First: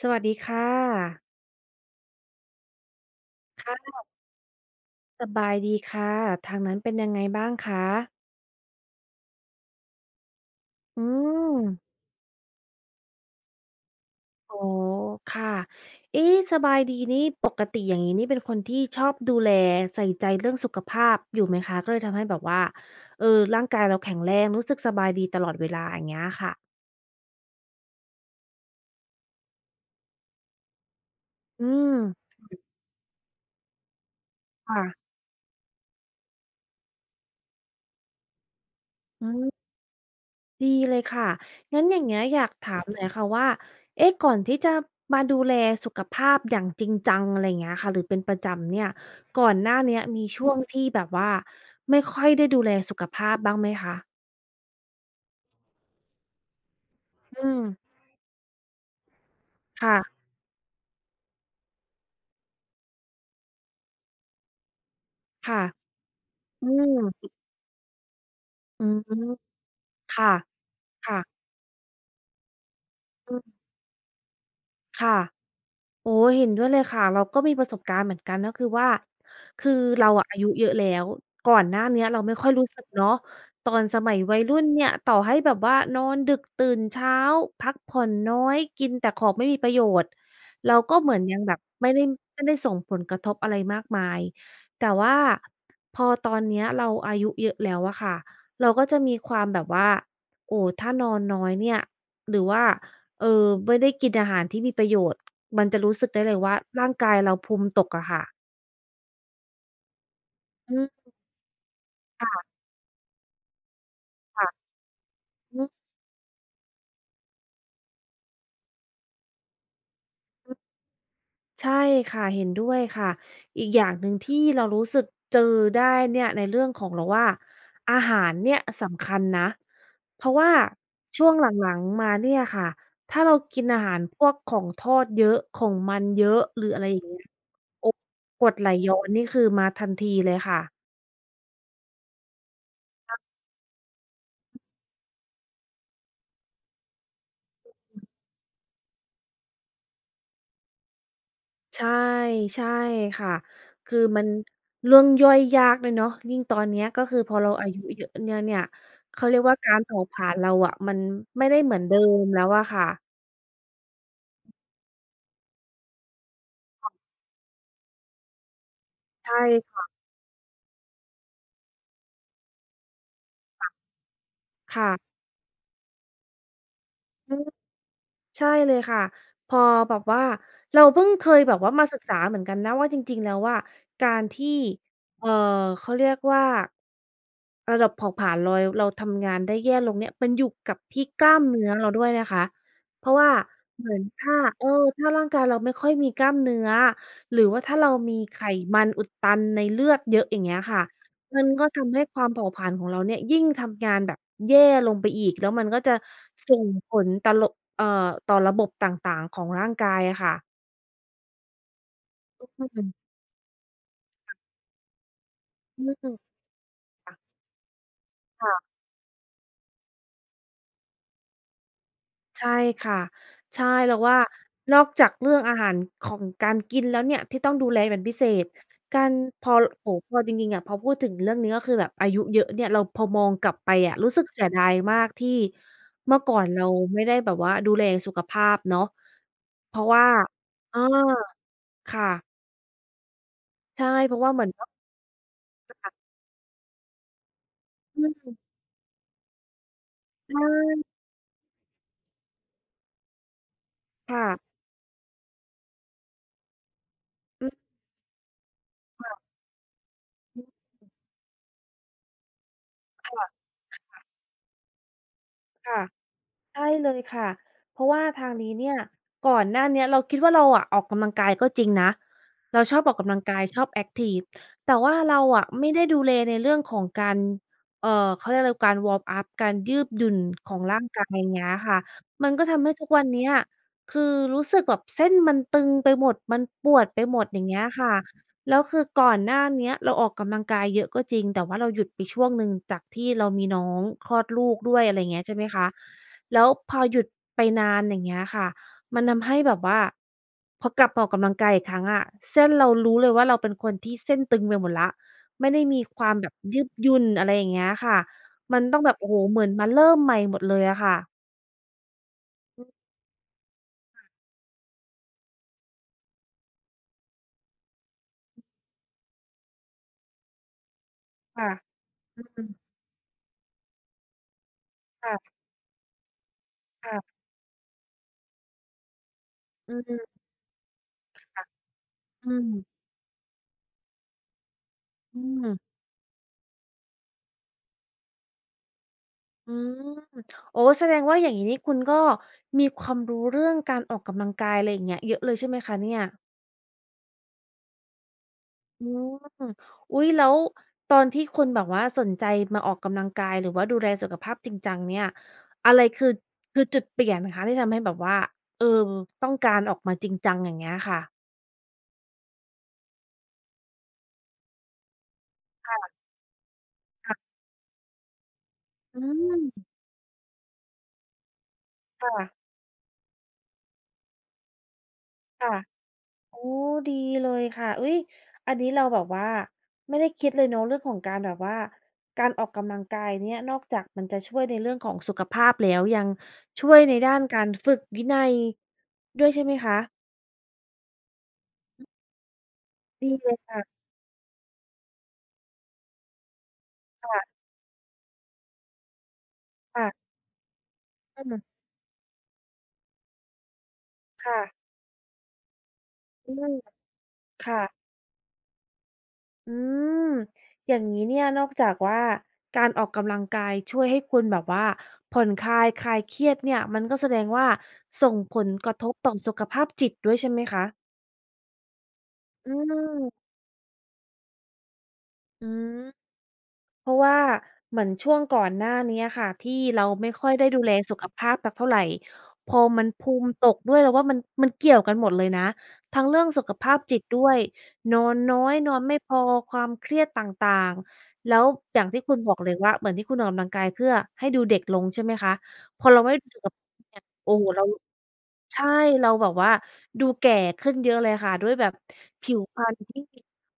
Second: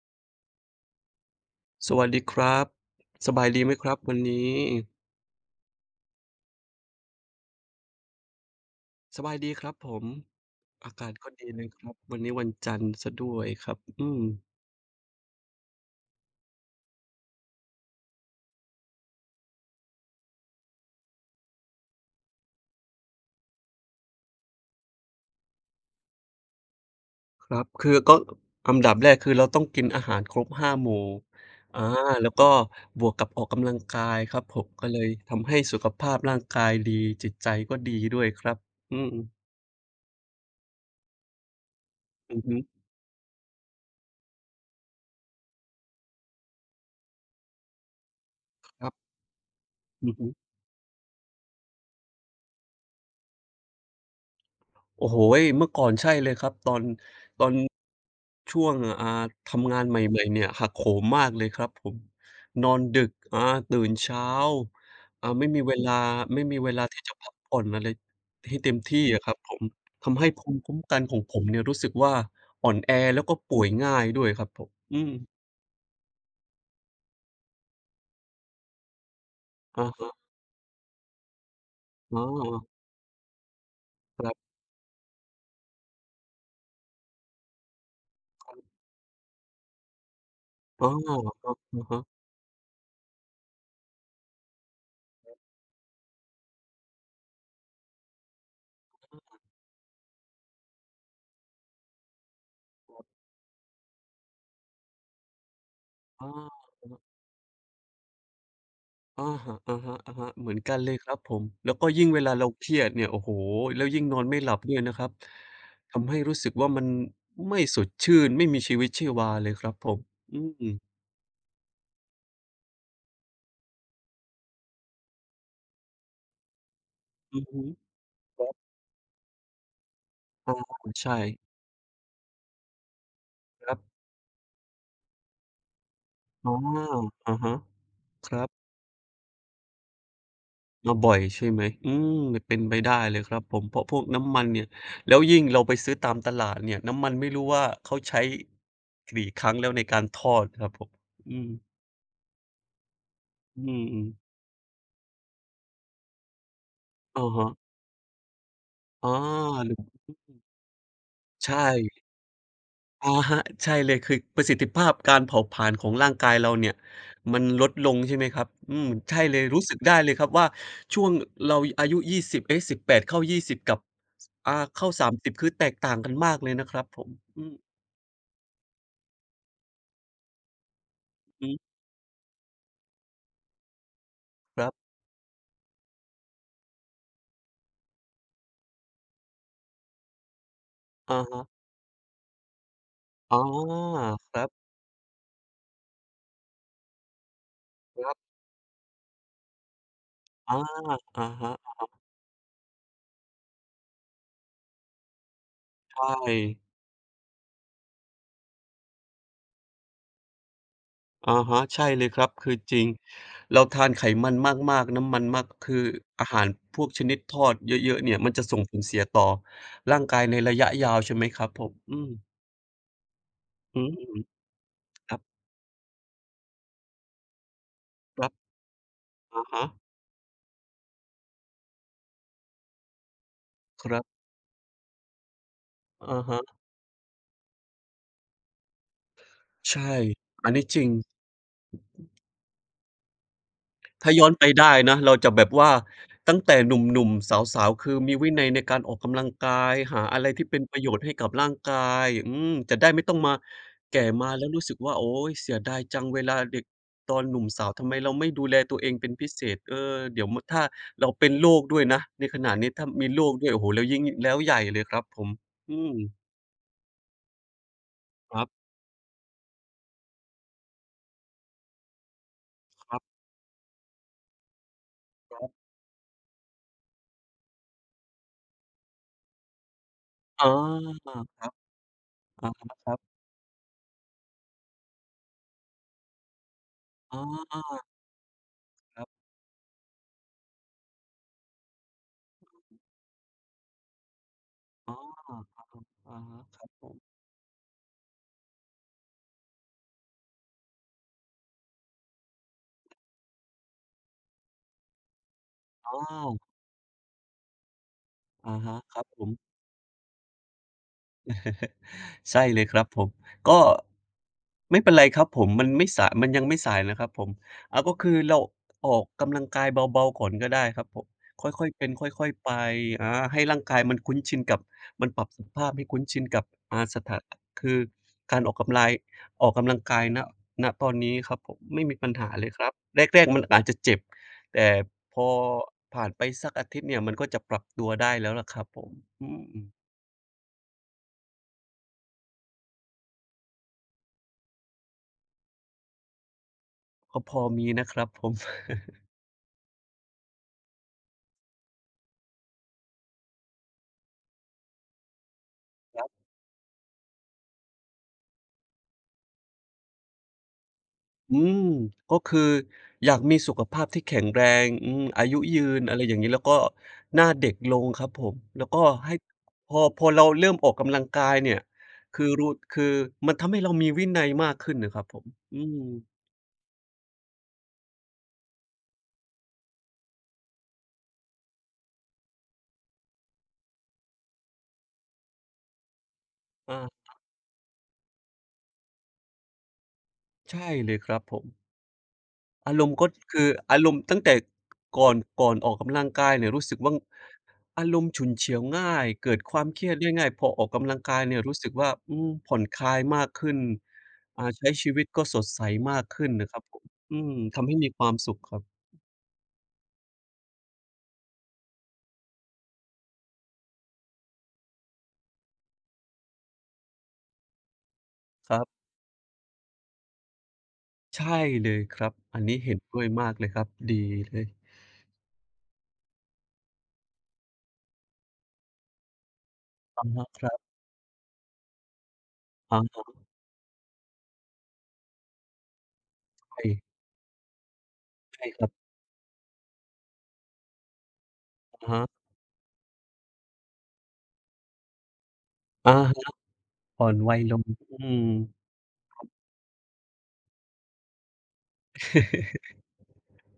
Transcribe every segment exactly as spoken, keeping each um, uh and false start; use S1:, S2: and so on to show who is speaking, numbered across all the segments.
S1: สวัสดีค่ะ
S2: สวัสดีครับสบายดีไหมค
S1: ค่ะ
S2: รับวันนี้
S1: สบายดีค่ะ ทางนั้นเป็นยังไงบ้างคะ
S2: สบายดีครับผมอา
S1: อื
S2: กาศก็ดี
S1: ม
S2: เลยครับวันนี้วันจันทร์เสียด้วยครับอืม
S1: อ๋อค่ะเอ๊ะสบายดีนี่ปกติอย่างงี้นี่เป็นคนที่ชอบดูแลใส่ใจเรื่องสุขภาพอยู่ไหมคะ ก็เลยทำให้แบบว่าเออร่างกายเราแข็งแรง รู้สึกสบายดีตลอดเวลาอย่างเงี้ยค่ะ
S2: ครับคือก็อันดับแรกคือเราต้องกินอาหารครบห้าหมู่
S1: อื
S2: อา
S1: ม
S2: แล้วก็บวกกับออกกำลังกายครับผม
S1: ค่ะ
S2: ก็เลยทำให้สุขภาพร่างกายดีจิตใจก็ดีด้วยครับอื
S1: อื
S2: ม
S1: ม ดีเลยค่ะงั้นอย่างเงี้ยอ
S2: อือ
S1: ยาก
S2: ฮึ
S1: ถามหน่อยค่ะว่าเอ๊ะก่อนที่จะมาดูแลสุขภาพอย่างจริงจังอะไรอย่างเงี้ยค่ะหรือเป็นประจำเนี่
S2: ค
S1: ย
S2: รับ
S1: ก่อนหน้าเนี้ย
S2: อือ
S1: มี
S2: ฮึ
S1: ช่วงที่แบบว่าไม่ค่อยได้ดูแลสุขภาพบ้างไหมคะ
S2: โอ้โฮเมื่อก่อนใช่เลยครับตอนตอ
S1: อื
S2: น
S1: ม
S2: ช่วงอ่าทำงานให
S1: ค่ะ
S2: ม่ๆเนี่ยหักโหมมากเลยครับผมนอนดึกอาตื่นเช้าอ่าไม่
S1: ค่ะ
S2: มีเวลาไม่มี
S1: อื
S2: เวลาที่จะพั
S1: ม
S2: กผ่อนอะไรให้เต็ม
S1: อืม
S2: ที่อะครับผมทำให้
S1: ค่ะ
S2: ภูมิคุ้มกันของผม
S1: ค่ะ
S2: เนี่ยรู้สึกว่าอ่อนแอแล้ว
S1: อื
S2: ก็ป่
S1: ม
S2: วยง่ายด้วยครับผมอืม
S1: ค่ะ โอ้เห็นด้วยเลยค่ะเราก็มีประสบการณ์เหมือนกันก็คือว่าคือ
S2: อะ
S1: เรา
S2: ฮะ
S1: อะอายุเยอะแล้วก่อนหน้าเนี้ยเรา
S2: อ๋อ
S1: ไม่ค่อยรู้สึกเนาะตอนสมัย
S2: ครั
S1: วัย
S2: บ
S1: รุ่นเนี่ยต่อให้แบบว่านอนดึกตื่นเช้าพักผ่อนน้อยกินแต่ของไม่มีประโยชน์เรา
S2: อ๋อ
S1: ก็เหมือนยังแบบ
S2: อะ
S1: ไม่
S2: ฮะ
S1: ได้ไม่ได้ส่งผลกระทบอะไรมากมายแต่ว่าพอตอนเนี้ยเราอายุเยอะแล้วอะค่ะเราก็จะมีความแบบว่าโอ้ถ้านอนน้อยเนี่ยหรือว่าเอ่อไม่ได้กินอาหารที่มีประโยชน์ มันจะรู้สึก
S2: ๆ
S1: ได้
S2: อ
S1: เลยว่าร่าง
S2: า
S1: กายเราภูมิตกอะค่ะ
S2: อะฮะๆฮะอะฮะเหมือน
S1: อื
S2: กันเลย
S1: ม
S2: ครับผมแล้วก็ยิ่งเวลาเรา
S1: ค
S2: เครียดเนี่ยโอ้โฮแล้วยิ่งนอนไม่
S1: ่ะ
S2: หลับ
S1: ๆ
S2: ด้วยนะครับ
S1: อืม
S2: ทำให้รู้สึกว่ามันไม่สดชื่นไม่มีชีวิตชีวาเลยครับผมอื
S1: ๆ
S2: ม
S1: ใช่ค่ะเห็นด้วยค่ะอีกอย่างหนึ่งที่เรารู้สึกเจอได้เนี่ยในเรื่องของเราว่า
S2: อือฮึ
S1: อาหาร
S2: ครั
S1: เนี่
S2: บ
S1: ยสำคัญนะเพราะว่า
S2: อาใช่
S1: ช่วงหลังๆมาเนี่ยค่ะถ้าเรากิน
S2: ครั
S1: อาหาร
S2: บ
S1: พวกของทอดเยอะของมันเยอะ
S2: อ๋อ
S1: หรืออะไรอย่างเงี้ย
S2: อะฮะ
S1: โอ้
S2: ค
S1: ก
S2: รั
S1: ร
S2: บ
S1: ดไหลย้อนนี่คือมาทันทีเลยค่ะ
S2: มาบ่อยใช่ไหมอืมเป็นไปได้เลยครับผมเพราะพวกน้ำมันเนี่ยแล้วยิ่งเราไปซื้อตามตลาดเนี่ยน้ำมันไม่รู้ว่าเขาใช้กี่ครั้งแล้วในการทอดครับผมอืม
S1: ใช่ใช่ค่ะ
S2: อื
S1: คือ
S2: ม
S1: มัน
S2: ๆ
S1: เรื่องย่อยยากด้วยเนาะยิ่งตอนเนี้ยก็คือ
S2: อะ
S1: พอเรา
S2: ฮะ
S1: อายุเยอะเนี่ยเนี่ย
S2: อ
S1: เขาเรียกว่ากา
S2: า
S1: รเผาผลาญเราอะมันไม่
S2: ใช
S1: ได้เหมือนเดิ
S2: ่
S1: มแล้วอะค่ะ
S2: อะฮะใช่เลยคือประสิทธิภาพการเผาผลาญของร่างกายเราเนี่ยมันลดลงใช่ไหมครับอืมใช่เล
S1: ใช่
S2: ยรู้สึกได้
S1: ค่ะ
S2: เลยครับว่าช่วงเราอายุยี่สิบเอ๊ะสิบแปดเข้ายี่สิบกับอ่าเข้า
S1: ค่ะ
S2: สามสิบคือแตกต่างกันมากเลยนะครับผม
S1: อื
S2: อื
S1: ม
S2: ม
S1: ใช่เลยค่ะพอแบบว่าเราเพิ่งเคย
S2: อื
S1: แบบ
S2: อ
S1: ว่ามาศึกษาเหมือนกันนะว่าจริงๆแล้วว่าการที่
S2: ครับ
S1: เอ่อเขาเรียกว่าระดับเผาผลาญเราเราทำงานได้แย่ลงเนี่ยมันอยู่กับที่
S2: อะ
S1: กล้าม
S2: ฮะ
S1: เนื้อเราด้วยนะคะเพราะว่า
S2: อ๋อ
S1: เหมือน
S2: ค
S1: ถ้า
S2: รับ
S1: เอ
S2: ๆ
S1: อถ้าร่างกายเราไม่ค่อยมีกล้ามเนื้อหรือว่าถ้าเรามีไขมันอุดตันในเลือดเยอะอย่างเงี้
S2: อา
S1: ยค่ะ
S2: อะ
S1: มัน
S2: ฮะ
S1: ก็ทำให้ความเผาผลาญของเราเนี่ยยิ่งทำงานแบบแย่ลงไปอีกแล้วมันก็จะ
S2: ใช่
S1: ส่งผลตะลบเอ่อต่อระบบต่างๆของร่างกายอะค่ะ
S2: อะฮะใช่เลยครับ
S1: อ
S2: คือ
S1: ืม
S2: จริง
S1: อ
S2: เราทานไขมันมากๆน้ำมันมากคือ
S1: ื
S2: อา
S1: ม
S2: หารพวกชนิดทอดเยอะๆเนี่ยมันจะส่ง
S1: ค่ะ
S2: ผลเสียต่อร่างกายในระยะยาวใช่ไหมครับผมอืม
S1: ใช่ค่ะใช่
S2: อื
S1: เรา
S2: ม
S1: ว่านอกจาก
S2: คร
S1: เรื่องอาหารของการกินแล้วเนี่ยที่ต้องดูแลเป็นพิเศ
S2: ับ
S1: ษ
S2: ๆ
S1: การพ
S2: อะ
S1: อ
S2: ฮะ
S1: โอ้โฮพอจริงๆอะพอพูดถึงเรื่องนี้ก็คือแบบอายุเยอะเนี่ยเราพอมองกลับไป
S2: ค
S1: อะ
S2: รั
S1: รู้สึ
S2: บ
S1: กเสียดายมากที่เมื่
S2: อะ
S1: อก่อ
S2: ฮะ
S1: นเราไม่ได้แบบว่าดูแลสุขภาพเนาะเพราะ
S2: ใช่
S1: ว่า
S2: อันนี้
S1: เออ
S2: จริง
S1: ค่ะใช่
S2: ถ้า
S1: เพราะ
S2: ย้อ
S1: ว่า
S2: น
S1: เหมื
S2: ไป
S1: อนว่า
S2: ได้นะเราจะแบบว่า
S1: ค่ะ
S2: ตั้งแต่หนุ่มๆสาวๆคือ
S1: อื
S2: มีวิ
S1: ม
S2: นัยในการออกกำลังกายหาอะไร
S1: ใช
S2: ที่เป็นประโย
S1: ่
S2: ชน์ให้กับร่างกายอืมจะได้ไม่ต้องมาแก่มาแล้
S1: ค่ะ
S2: วรู้สึกว่าโอ๊ยเสียดายจังเวลาเด็กตอนหนุ่
S1: อื
S2: มสาว
S1: ม
S2: ทำไมเราไม่ดูแลตัวเองเป็นพิ
S1: ค่ะ
S2: เศษเออเดี๋ยวม
S1: อืม
S2: ถ้าเราเป็นโรคด้วยนะในขณะนี้ถ้ามีโรค
S1: ค่ะ
S2: ด้วยโอ้โฮแล้วยิ่งแล้วใหญ่เลยครับผมอื
S1: ค่ะ
S2: ม
S1: ใช่เลยค่ะเพราะว่าทาง
S2: ครั
S1: นี้
S2: บ
S1: เนี่ยก่อนหน้าเนี้ยเราคิดว่าเราอะออกกำลังกายก็จริงนะเราชอบ
S2: ค
S1: ออก
S2: รั
S1: กำลั
S2: บ
S1: งกายชอบแอ็กทิฟแต่ว่าเรา
S2: ค
S1: อะ
S2: รับ
S1: ไม่ได้ดูแลในเรื่องของการเอ่อเขาเรียกอะไรการวอร์มอัปการยืดหยุ่น
S2: อา
S1: ของร่างกายอย่าง
S2: ค
S1: เงี้
S2: รั
S1: ย
S2: บ
S1: ค่ะมันก็
S2: อะ
S1: ทำให้
S2: ฮะ
S1: ทุ
S2: ค
S1: ก
S2: รั
S1: วัน
S2: บ
S1: เนี้ยคือรู้สึกแบบเส้นมันตึงไปหมดมันปวดไปหม
S2: อ
S1: ดอย่างเงี้ย
S2: า
S1: ค่ะ แล้วคือ
S2: ครั
S1: ก่อน
S2: บ
S1: หน้าเนี้ยเราออกกำลังกายเยอะก็จริงแต่ว่าเราหยุดไปช่วงหนึ่งจากที่เรามีน้องคลอดลูกด้วยอะ
S2: อา
S1: ไรเงี้ยใช่
S2: อะ
S1: ไหมคะ
S2: ฮะอะฮะ
S1: แล้ว
S2: ครับ
S1: พอ
S2: ผ
S1: ห
S2: ม
S1: ยุดไปนานอย่างเงี้ยค่ะมันทำให้แบบว่าพอกลับมาออกกำลังกายอีกครั้งอะเส้นเรารู้เลยว่าเราเป็นคนที่เส้นตึงไปหมดแล้วไม่ได้มี
S2: อ
S1: ความแบบ
S2: า
S1: ยืดหยุ่นอะไรอย่างเงี้ยค่ะ
S2: อะ
S1: มัน
S2: ฮะ
S1: ต้องแบ
S2: ค
S1: บ
S2: รับ
S1: โอ้โฮ
S2: ผม
S1: เหมือนมาเริ่มใหม่หมดเลยอะค่ะ
S2: ใช่เล
S1: อื
S2: ยค
S1: ม
S2: รับผมก็ไม่เป็นไรครับผมมันไม่สายมันยังไม่สายนะครับผมอาก็คือเราออกกำลังกายเบาๆก่อนก็ได้ครับผม
S1: ค่ะ
S2: ค่อยๆเป็น
S1: อื
S2: ค่อยๆ
S1: ม
S2: ไปอาให้ร่างกายมันคุ้นชินกับ
S1: ค
S2: มันปรับ
S1: ่
S2: สภาพให้คุ้นชินกับอ่า
S1: ะ
S2: ส
S1: ๆ
S2: ถาคือการออกกำลายออกกำ
S1: อื
S2: ลัง
S1: ม
S2: กายณณตอนนี้ครับ
S1: ค่ะ
S2: ผมไม่มีปัญ
S1: อื
S2: หาเล
S1: ม
S2: ยครับแรกๆมันอาจจะเจ็บแต่พ
S1: อื
S2: อ
S1: ม
S2: ผ่านไปสักอาทิตย์เนี่ยมันก็จะปรับตัวได้แล้วล่ะครับผมอื
S1: อื
S2: ม
S1: มโอ้แสดงว่าอย่างงี้นี่คุณก็มีความรู้เรื่องการออกกำลังกายอะไรอย่างเงี้ยเยอะเลยใช่ไหมคะเนี่ย
S2: ก็พอมีนะครับผม
S1: อืมอุ๊ยแล้วตอนที่คุณแบบว่าสนใจมาออกกำลังกายหรือว่าดูแลสุขภาพจริงจังเนี่ยอะไร
S2: ค
S1: คื
S2: รั
S1: อ
S2: บ
S1: คือจุดเปลี่ยนคะที่ทำให้แบบว่าเออต้องการออกมาจริงจังอย่างเงี้ยค่ะ
S2: อืมก็คืออยากมีสุขภาพที่แข็งแรงอืมอายุยืน
S1: ค
S2: อะไรอย่างนี้แล้วก็
S1: ่ะ
S2: หน้าเด็กลงครับผม แล้วก็
S1: ๆอื
S2: ให้
S1: ม
S2: พอพอเราเริ่มออกกำลังกายเนี่ย
S1: ค่ะ
S2: คือรู้คือมันทำให้เรามีวินัยมากขึ้นนะครับผม
S1: ค่ะ
S2: อืม
S1: โอ้ดีเลยค่ะอุ๊ยอันนี้เราแบบว่าไม่ได้คิดเลยเนาะเรื่องของการแบบว่าการออกกำลังกายเนี่ยนอกจากมันจะช่วยในเรื่องของสุขภาพแล้วยังช่วย
S2: อา
S1: ในด้านการฝึกวินัยด้วยใช่ไหมคะ
S2: ใช่เลยครับผม อารมณ์ก็
S1: ดีเลย
S2: คืออา
S1: ค่ะ
S2: รมณ์ตั้งแต่ก่อนก่อนออกกำลังกายเนี่ยรู้สึกว่า
S1: ค
S2: อารมณ์ฉุนเฉียวง่ายเกิดความเค
S1: ่ะ
S2: รียดได้ง่ายพอออกกำลัง
S1: ๆ
S2: กา
S1: อื
S2: ย
S1: ม
S2: เนี่ยรู้สึกว่าอืมผ่อนคลายมากขึ้น
S1: ค่ะ
S2: อ่าใช้ชีวิตก็สดใสมากขึ้น
S1: อื
S2: นะ
S1: ม
S2: ครับผมอืม
S1: ค่ะ
S2: ทำให้มีความสุขครับ
S1: อืมอย่างงี้เนี่ยนอกจากว่าการออกกำลังกายช่วยให้คุณแบบว่าผ่อนคลายคลายเครียดเนี่ยมันก็แสดงว่าส่งผล
S2: ครั
S1: กระ
S2: บ
S1: ทบต่อสุขภาพจิตด้วยใช่ไหมคะ
S2: ใช่เลยครับอัน
S1: อื
S2: นี้เห็นด้วยมา
S1: ม
S2: กเลยครับดีเลย
S1: อืมเพราะว่าเหมือนช่วงก่อนหน้านี้อะค่ะที่เรา
S2: อะ
S1: ไม่ค่
S2: ฮะ
S1: อย
S2: ค
S1: ได้
S2: รั
S1: ดู
S2: บ
S1: แลสุขภาพสักเท่าไรพอมันภู
S2: อา
S1: มิตกด้วยเราว่ามันมันเกี่ยวกันหมดเลยนะทั้งเรื่องสุข
S2: ใช่
S1: ภาพจิตด้วยนอนน้อ
S2: ใช่
S1: ย
S2: ครั
S1: น
S2: บ
S1: อนไม่พอความเครียดต่างๆแล้วอย่าง
S2: อะ
S1: ที่
S2: ฮะ
S1: คุณบอกเลยว่าเหมือนที่คุณออกกำลังกายเพื่อให้ดูเด็กลงใช่ไหมคะพอ
S2: อะ
S1: เราไม่
S2: ฮะ
S1: ดูสุขภาพเนี่ย
S2: อ่อน
S1: โอ้
S2: วัย
S1: โฮ
S2: ล
S1: เรา
S2: งอืม
S1: ใช่เราแบบว่าดูแก่ขึ้นเยอะเลยค่ะด้วยแบบผิวพร รณที่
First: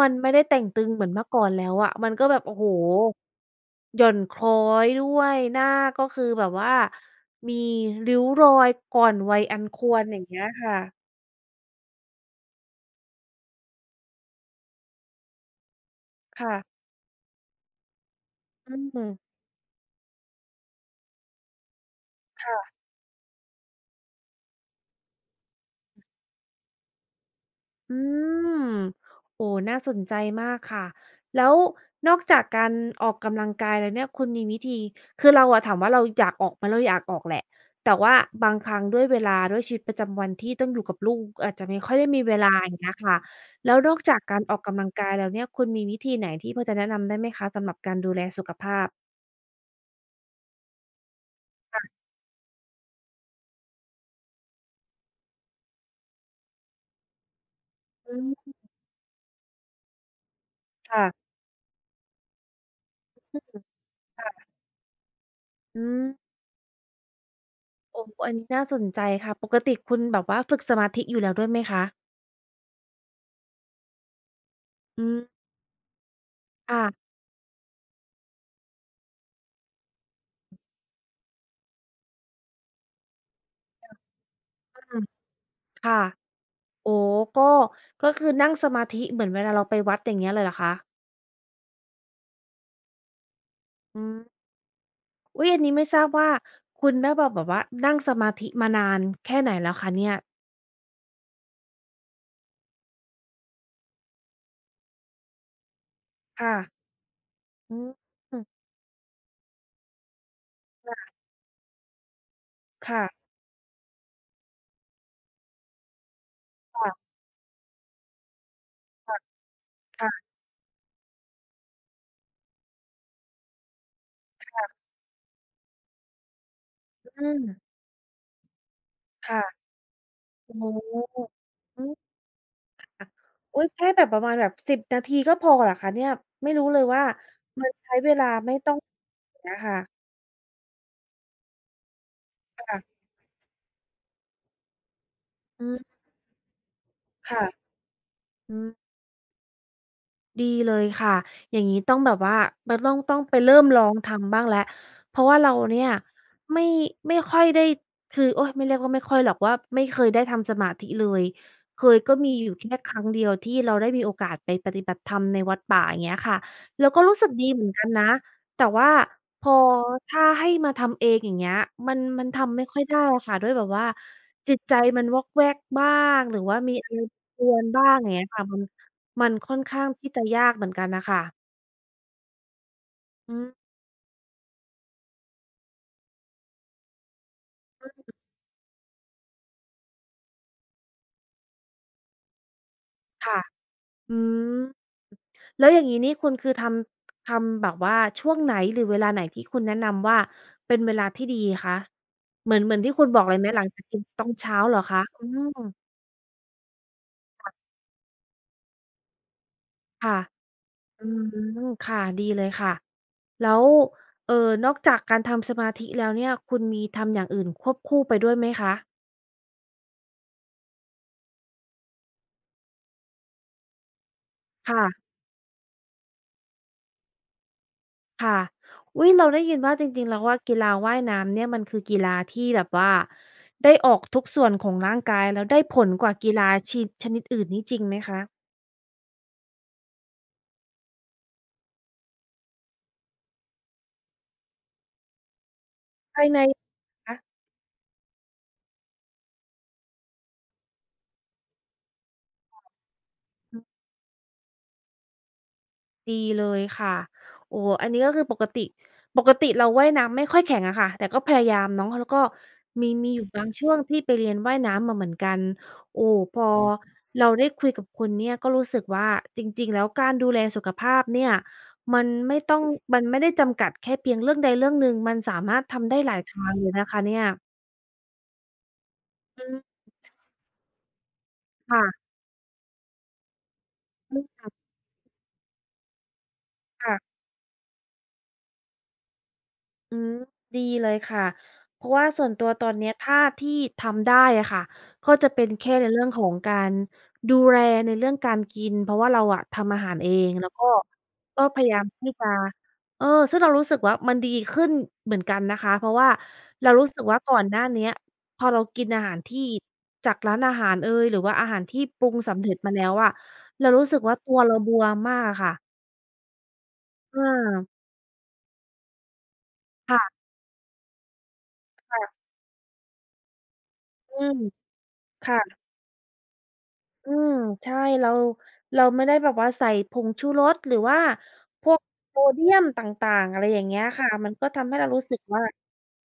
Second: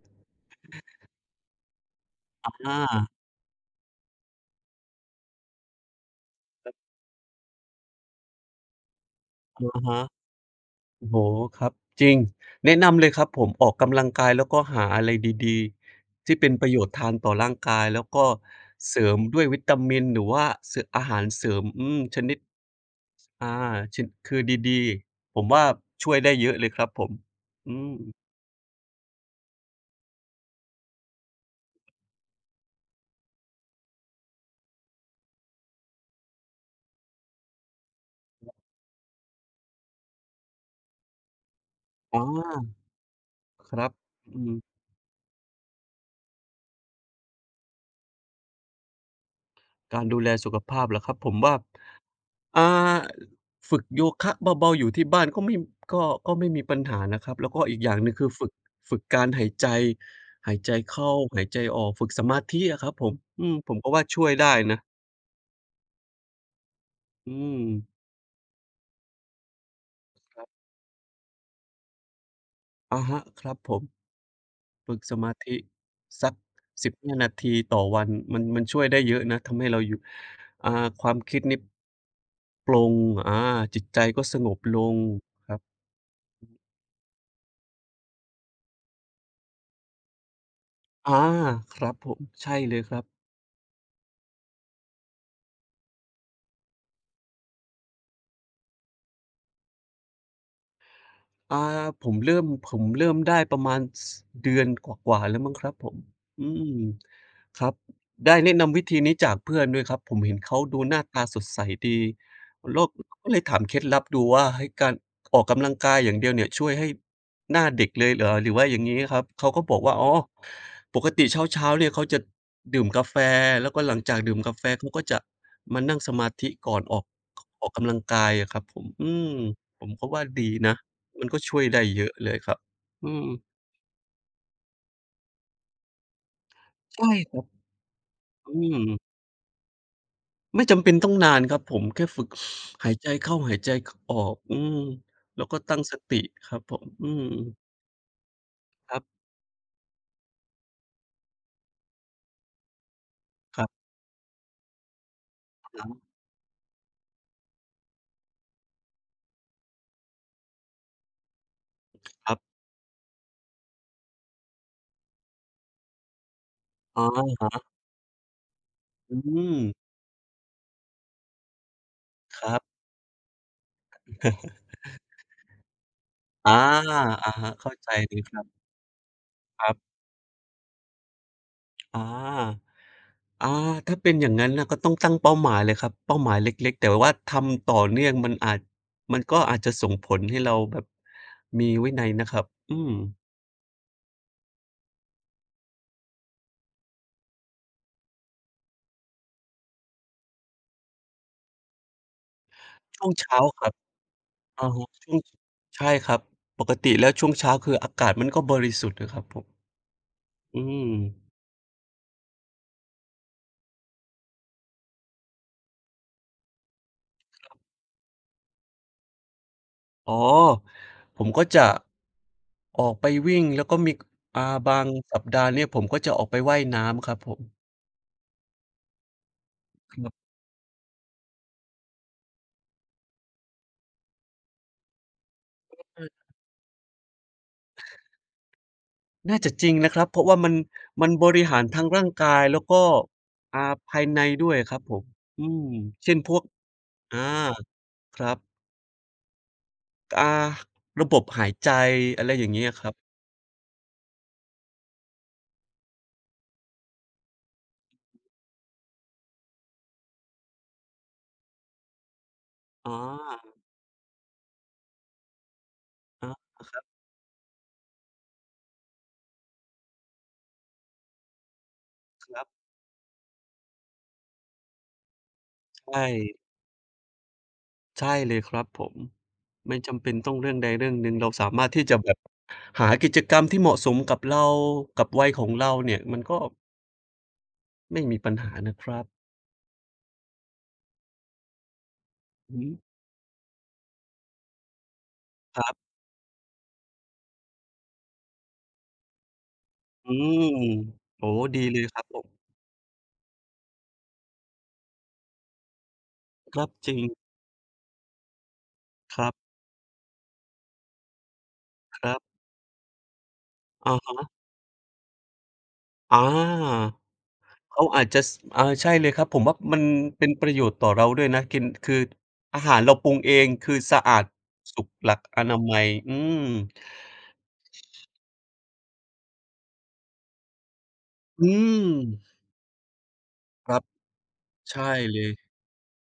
S1: มันไม่ได้แต่งตึงเหมือนเมื่อก่อนแล้วอะมันก็แบบ
S2: อ
S1: โอ้โฮ
S2: า
S1: หย่อนคล้อยด้วย หน้าก็คือแบบว่ามีริ้วรอยก่อนวัยอันค
S2: อะ
S1: ว
S2: ฮะ
S1: รอย่างเงี้ยค่ะ
S2: โอ้โฮครับจริงแนะนำเลยครับผมออกกำลังกายแล้วก็หาอะไรดีๆที่เป็นประ
S1: ค่ะ
S2: โยชน์ทานต่อร่างกายแล้วก็
S1: อื
S2: เสริ
S1: ม
S2: มด้วยวิตามินหรือว่าเสอะอาหารเสริมอืมชนิด
S1: ค่ะ
S2: อาชคือดีๆผมว่าช่วยได้เยอะเลยครับผมอืม
S1: อืมโอ้น่าสนใจมากค่ะแล้วนอกจากการออกกำลังกายแล้วเนี่ยคุณมีวิธีคือเราอะถามว่าเราอยากออกไหมเราอยากออกแหละแต่ว่าบางครั้งด้วยเวลาด้วยชีวิตประจำวันที่ต้องอยู่กับลูกอาจจะไม่ค่อยได้มี
S2: อา
S1: เวลาอย่างเงี้ยค่ะ
S2: ค
S1: แล้ว
S2: รั
S1: น
S2: บ
S1: อกจากกา
S2: อื
S1: ร
S2: ม
S1: ออกกำลังกายแล้วเนี่ยคุณมีวิธีไหนที่พอจะแนะนำได้ไหมคะสำหรับการดูแลสุขภาพ
S2: การดูแลสุขภาพเหรอครับผมว่า
S1: ค่ะ
S2: อ่าฝึกโยคะเบาๆอยู่ที่บ้านก็ไม่ก็ก็ไม่มีปัญหานะครับแล้วก็อีกอย่างหนึ่งคือฝึ
S1: อืม
S2: กฝึกการหายใจหายใจเข้า
S1: ค่ะ
S2: หายใจออกฝึกสมาธิอะครับผม
S1: อือ
S2: อืมผมก็ว่าช่วย
S1: ค่ะ
S2: ได้นะ
S1: อืม
S2: อืม
S1: โอ้อันนี้น่าสนใจค่ะปกติคุณแบบว่า
S2: ครับ
S1: ฝึกสมาธิอยู่แล้วด้วยไหมคะ
S2: อะฮะครับผมฝึก
S1: อื
S2: ส
S1: ม
S2: มาธิสัก
S1: ค่ะ
S2: สิบห้านาทีต่อวันมันมันช่วยได้เยอะนะทำให้เราอยู่อ่าความคิดนี่ปลงอาจิตใจก็สงบ
S1: อื
S2: ลง
S1: ม
S2: ครับ
S1: ค่ะอ๋อก็ก็คือนั่งสมาธิเหมือนเวลาเราไปวัดอย่างเงี้ยเลยเหรอคะ
S2: อาครับผมใช่เลยครับ
S1: อืมอุ๊ยอันนี้ไม่ทราบว่าคุณได้แบบแบบว่านั่งสมาธิมานานแค่ไหนแล้วคะเนี่ย
S2: อาผมเริ่มผมเริ่มได้ประมาณสเดือนกว่าๆแล้วมั้งครับผมอื
S1: ค่ะ
S2: มครั
S1: อื
S2: บ
S1: ม
S2: ได้แนะนำวิธีนี้จากเพื่อนด้วยครับผมเห็นเขาดูหน้าตาสดใสดีโลก
S1: ค่ะ
S2: ก็เลยถามเคล็ดลับดูว่าเฮ้ยการออกกำลังกายอย่างเดียวเนี่ยช่วยให้
S1: ค่ะ
S2: หน้าเด็กเลยเหรอหรือว่าอย่างงี้ครับเขาก็บอกว่า
S1: ค่
S2: อ๋อ ปกติเช้าๆเนี่ยเขาจะดื่มกาแฟแล้วก็หลังจากดื่มกา
S1: ะ
S2: แฟ
S1: ๆ
S2: เขาก็จะมานั่งสมาธิก่อนออก
S1: ๆอืม
S2: ออกกำลังกายอะครับผมอืม
S1: ค่ะ
S2: ผมก็ว่าดี
S1: โอ้โ
S2: นะมัน
S1: ฮ
S2: ก็ช่วย
S1: อื
S2: ได้เยอะ
S1: ม
S2: เลยครับ
S1: ค่ะ
S2: อืม
S1: อุ๊ยแค่แบบประมาณแบบสิบนาทีก็พอเหรอคะเนี่ยไม่รู้เลยว่า
S2: ใช่ครับ
S1: มันใช้เวลาไม่
S2: อื
S1: ต้อง
S2: ม
S1: อย่างเงี้ยค่ะ
S2: ไม่จำเป็นต้องนานครับผมแค่ฝึกหาย
S1: ค่ะ
S2: ใจเข้าหายใจคออกอืมแล้วก็
S1: อื
S2: ตั้งส
S1: ม
S2: ติครับผมอืม
S1: ค่ะอืม
S2: ครับ
S1: ดีเลยค่ะ อย่างนี้ต้องแบบว่ามันต้องต้องไปเริ่
S2: ค
S1: ม
S2: รั
S1: ลอ
S2: บ
S1: งทำบ้างแล้วเพราะว่าเราเนี่
S2: อะ
S1: ย
S2: ฮะ
S1: ไม่ไม่ค่อยได้คือโอ๊ยไม่เรียกว่าไม่ค่อยหรอกว่าไม่เคยได้ทำสมาธิเลยเคยก็
S2: ค
S1: มี
S2: รับ
S1: อยู่แค่ครั้งเดียวที่เราได้มีโอกาสไปปฏิบัติธรรมในวัดป่าอย่างเงี้ยค่ะเรา ก็
S2: อะ
S1: รู้สึกดีเหมื
S2: ฮะ
S1: อนกันนะแต่ว่า
S2: อื
S1: พอ
S2: ม
S1: ถ้าให้มาทำเองอย่างเงี้ยมันมัน
S2: ค
S1: ทำ
S2: รั
S1: ไม่ค่
S2: บ
S1: อยได้อะค่ะด้วยแบบว่าจิตใจมันวอกแวกบ้างหรือ
S2: อา
S1: ว่ามีอะไรรบ
S2: อะ
S1: ก
S2: ฮะ
S1: วน
S2: เข้า
S1: บ้า
S2: ใจ
S1: งอย่า
S2: เล
S1: ง
S2: ย
S1: เงี้ย
S2: ครั
S1: ค่ะมัน
S2: บ
S1: มันค่อน
S2: ครั
S1: ข้าง
S2: บ
S1: ที่จะยากเหมือนกันน่ะค่ะ
S2: อา
S1: อืม
S2: อาถ้าเป็นอย่างงั้นน่ะก็ต้องตั้งเป้าหมายเลยครับเป้าหมายเล็กๆแต่ว่าทำต่อเนื่องมันอาจมันก็อาจจะส่งผลให้เราแบบมีวินัยนะครับอืม
S1: ค่ะอืมแล้วอย่างงี้นี่คุณคือทำทำแบบว่าช่วงไหนหรือเวลาไหนที่คุณแนะนำว่าเป็นเวลาที่ดีคะเหมือนเหมือนที่คุ
S2: ช่
S1: ณ
S2: วง
S1: บอกเลย
S2: เช้า
S1: ไหมห
S2: ค
S1: ลัง
S2: รับ
S1: จากกินตอนเช้า
S2: อะ
S1: เหรอ
S2: ฮะ
S1: คะ
S2: ช่วง
S1: อืม
S2: ใช่ครับปกติแล้วช่วงเช้าคืออากาศมันก็บริสุทธิ์อะครับผม
S1: ค่ะ
S2: อืม
S1: อืมค่ะดีเลยค่ะแล้วเอ่อนอกจากการทำสมาธิแล้วเนี่ยคุณมีทำอย่างอื่นควบคู่ไปด้วยไหมคะ
S2: อ๋อผมก็จะออกไปวิ่งแล้วก็มีอ่าบาง
S1: ค่ะ
S2: สัปดาห์เนี่ยผมก็จะออกไปว่ายน้ำครับผม
S1: ค่ะอุ๊ยเราได้ยินว่าจ
S2: ค
S1: ริงๆ
S2: รั
S1: แล้ว
S2: บ
S1: ว่ากีฬาว่ายน้ำเนี่ยมันคือกีฬาที่แบบว่าได้ออกทุกส่วนของร่างกายแล้วได้ผลกว่ากีฬาชีชนิดอื่นนี่จริงไหมคะ
S2: น่าจะจริงนะครับเพราะว่ามันมันบริหารทั้งร่างกายแล้วก็อ่าภายในด้วยครับผมอืมเช่น
S1: ภาย
S2: พ
S1: ใน
S2: วก
S1: คะ
S2: อาครับอ่าระบบหายใจอะไรอย่างเงี้ยครับ
S1: ดีเลยค่ะโอ้โฮอันนี้ก็คือปกติปกติเราว่ายน้ำไม่ค่อยแข็งอะค่ะแต่ก็พยายามเนาะแล้วก็มี
S2: อ
S1: มีอยู่บาง
S2: า
S1: ช่วงที่ไปเรียนว่ายน้ำมาเหมือนกันโอ้
S2: อา
S1: พอ
S2: ครับ
S1: เราได้คุยกับคุณเนี่ยก็รู้สึกว่าจริงๆแล้วการดูแลสุขภาพเนี่ยมัน
S2: ค
S1: ไม่
S2: รับ
S1: ต้องมันไม่ได้จำกัดแค่เพียงเรื่องใดเรื่องหนึ่งมันสามารถทำได้
S2: ใช่
S1: หลายทางเลยนะคะเนี่ย
S2: ใช่เลยครับผม
S1: อืม
S2: ไม่จำเป็นต้องเรื่องใดเรื่องหนึ่งเราสามารถที่จะ
S1: ค่ะ
S2: แบบหากิจกรรมที่เหมาะสม
S1: อื
S2: กับ
S1: ม
S2: เรา
S1: ค่
S2: กับวัยของเราเนี่ยมันก็
S1: ะ
S2: ไม่มีปัญหานะครับ
S1: อืมดีเลยค่ะเพราะว่าส่วนตัว
S2: อือ
S1: ตอ
S2: ฮึ
S1: นเนี้ยถ้าที่ทำได้อะค่ะก็จะเป็น
S2: ค
S1: แค่
S2: รั
S1: ใน
S2: บ
S1: เรื่องของการดูแลในเรื่องการกินเพราะว่าเราอะทำอาหารเอ
S2: อื
S1: งแล้ว
S2: ม
S1: ก็
S2: โอ้โฮ
S1: ก็พ
S2: ดี
S1: ยา
S2: เล
S1: ยาม
S2: ยครับ
S1: ที่
S2: ผ
S1: จะ
S2: ม
S1: เออซึ่งเรารู้สึกว่ามันดีขึ้นเหมือนกันนะคะเพราะว่า
S2: ครั
S1: เรา
S2: บ
S1: รู้
S2: จริ
S1: สึ
S2: ง
S1: กว่าก่อนหน้าเนี้ยพอเรากินอาหา
S2: ค
S1: ร
S2: รั
S1: ที่
S2: บ
S1: จากร้านอาหารเอยหรือว่าอาหารที่
S2: ค
S1: ปรุ
S2: รั
S1: ง
S2: บ
S1: สำเร็จมาแล้วอะเรารู้
S2: อะ
S1: สึกว่า
S2: ฮะ
S1: ตัวเราบวมมากอะค่ะ
S2: อา
S1: เออ
S2: เขาอาจจะสอาใช่เลยครับ ผมว่ามัน
S1: ค่
S2: เป็นประโยชน์ต่อเราด้วยนะกินคือ
S1: ะ
S2: อาหารเราปรุงเอง คือสะ
S1: ๆ
S2: อา
S1: อื
S2: ด
S1: ม
S2: สุขหลักอนา
S1: ค่ะ
S2: มัยอืม
S1: อืมใช่เราเราไม่ได้แบบว่าใส่ผงชูรสหรือว่า
S2: อื
S1: พวก
S2: ม
S1: โซเดียมต่างๆอะไรอย่าง
S2: ค
S1: เงี้
S2: รับ
S1: ยค่ะมันก็ทำให้
S2: ใช่
S1: เรารู้สึ
S2: เล
S1: ก
S2: ย
S1: ว่า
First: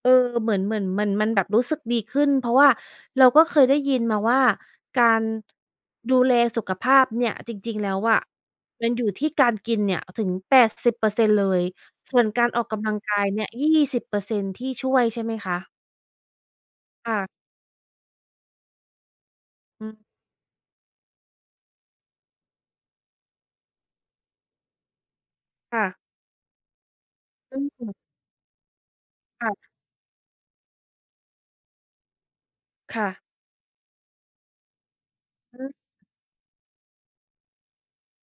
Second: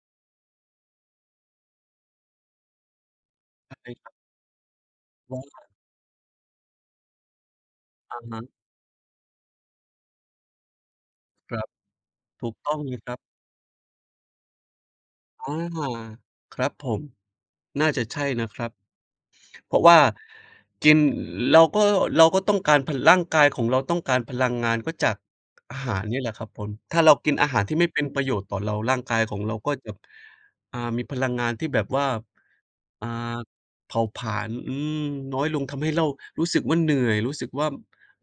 S1: เออเหมือนเหมือนเหมือนมันแบบรู้สึกดีขึ้นเพราะว่าเราก็เคยได้
S2: ใช่
S1: ยิน
S2: ครับ
S1: มาว่าการ
S2: ว่า
S1: ดูแลสุขภาพเนี่ยจริงๆแล้ว
S2: อะ
S1: อะ
S2: ฮะ
S1: มันอยู่ที่การกินเนี่ยถึงแปดสิบเปอร์เซ็นต์เปอร์เซ็นต์เล
S2: ค
S1: ย
S2: รับ
S1: ส่วนกา
S2: ถู
S1: ร
S2: ก
S1: ออก
S2: ต้อง
S1: กำลั
S2: เล
S1: ง
S2: ยครั
S1: กาย
S2: บ
S1: เนี่ยยี่สิบเปอร์เซ็นต์ที่ช่วยใช่ไหม
S2: อ
S1: คะ
S2: าครับผม
S1: ค่ะ
S2: น่าจะใช่นะครับ เพราะ
S1: อืม
S2: ว่ากินเราก็เราก็ต้องการพร่างกายของเราต้องการพลังงานก็จากอา
S1: ค่ะ
S2: หารเนี่ยแหละครับผมถ้าเรากินอา
S1: อื
S2: หารที่ไม่เป็
S1: ม
S2: นประโยชน์ต่อเราร่างกายของเรา
S1: ค่ะ
S2: ก็จะอ่ามีพลังงานที่แบบว่าอ่า
S1: ค่ะ
S2: เผาผลาญอืมน้อยล
S1: อื
S2: ง
S1: ม
S2: ทำให้เรารู้สึกว่าเหนื่อยรู้สึกว่า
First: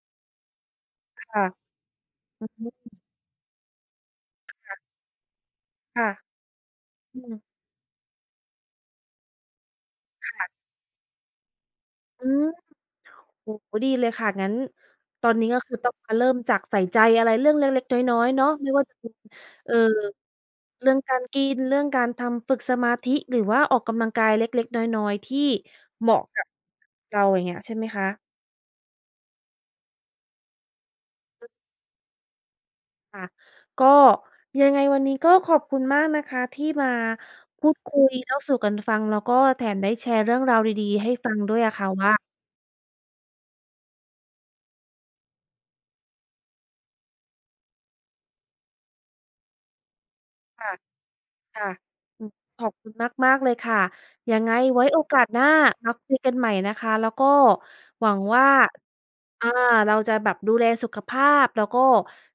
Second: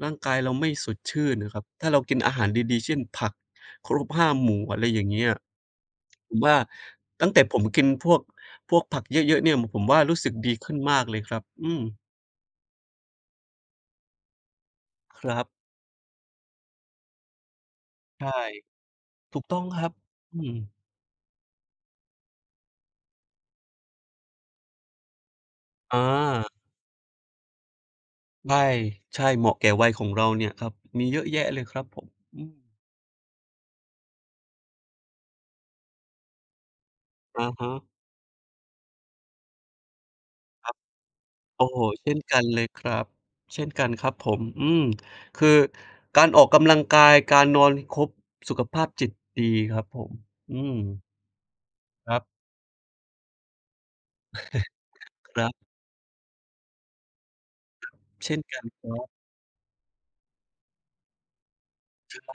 S2: ร่างกายเราไม่สดชื่น
S1: ค่ะ
S2: น่ะครับถ้าเรากินอา
S1: อื
S2: หา
S1: อ
S2: รดีๆ
S1: ฮึ
S2: เช่นผัก ครบห้าหมู่อะไรอย่างเงี้ย
S1: ค่ะ
S2: ผมว่า
S1: อื
S2: ตั้ง
S1: ม
S2: แต่ผมกินพวกพวกผักเยอะๆเนี่ยผมว่ารู้สึกดี
S1: ค่ะ
S2: ขึ้นมากเลยครับอืม
S1: อืมโอ้โฮดีเลยค่ะงั้น
S2: ค
S1: ตอน
S2: รั
S1: นี้ก็
S2: บ
S1: คือต้องมาเริ่มจากใส่ใจอะไรเรื่องเล็กๆน้อย
S2: ใช่
S1: ๆเนาะไม่ว่าจะเป็น
S2: ถูกต้อง
S1: เอ่อ
S2: ครับอืม
S1: เรื่องการกินเรื่องการทำฝึกสมาธิ หรือว่าออกกำลังกายเล็กๆน้อยๆที่
S2: อา
S1: เหมาะกับเราอย่างเงี้ยใช่ไหมคะ
S2: ใช่ใช่เหมาะแก่วัยของเราเนี่ยครับมีเยอะแยะเลยครับผมอืม
S1: ค่ะก็ยังไงวันนี้ก็ขอบคุณมากนะคะที่มา
S2: อะ
S1: พู
S2: ฮะ
S1: ดคุยเล่าสู่กันฟังแล้วก็แถมได้แชร์เรื่องราว
S2: ครับ
S1: ดีๆให้ฟังด้วย
S2: โอ้
S1: อะ
S2: โฮ
S1: ค่ะว่า
S2: เช่นกันเลยครับเช่นกันครับผมอืมคือการออกกำลังกายการนอนให้ครบสุขภาพจิตดีครับผมอื
S1: ค่ะ
S2: ม
S1: ค่ะ
S2: ครั
S1: อืมขอบคุณมากๆเลยค่ะ ยังไงไว้โอกาสหน้า
S2: บ
S1: มาคุยกันใหม่นะคะแล้วก็หวัง
S2: ๆเช่น
S1: ว่า
S2: กันครับ
S1: อาเราจะแบบดูแลสุขภาพแล้วก็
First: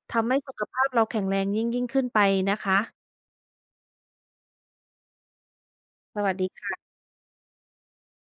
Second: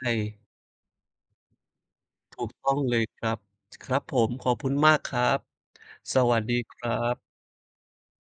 S2: ใช่
S1: ทำให้สุขภาพเราแข็งแรงยิ่งยิ่งขึ้นไป
S2: ถูก
S1: นะ
S2: ต้อ
S1: คะ
S2: งเลยครับครับผมขอบคุณมากครับ
S1: ส
S2: ส
S1: วัส
S2: วัส
S1: ดี
S2: ดีครั
S1: ค่ะ
S2: บ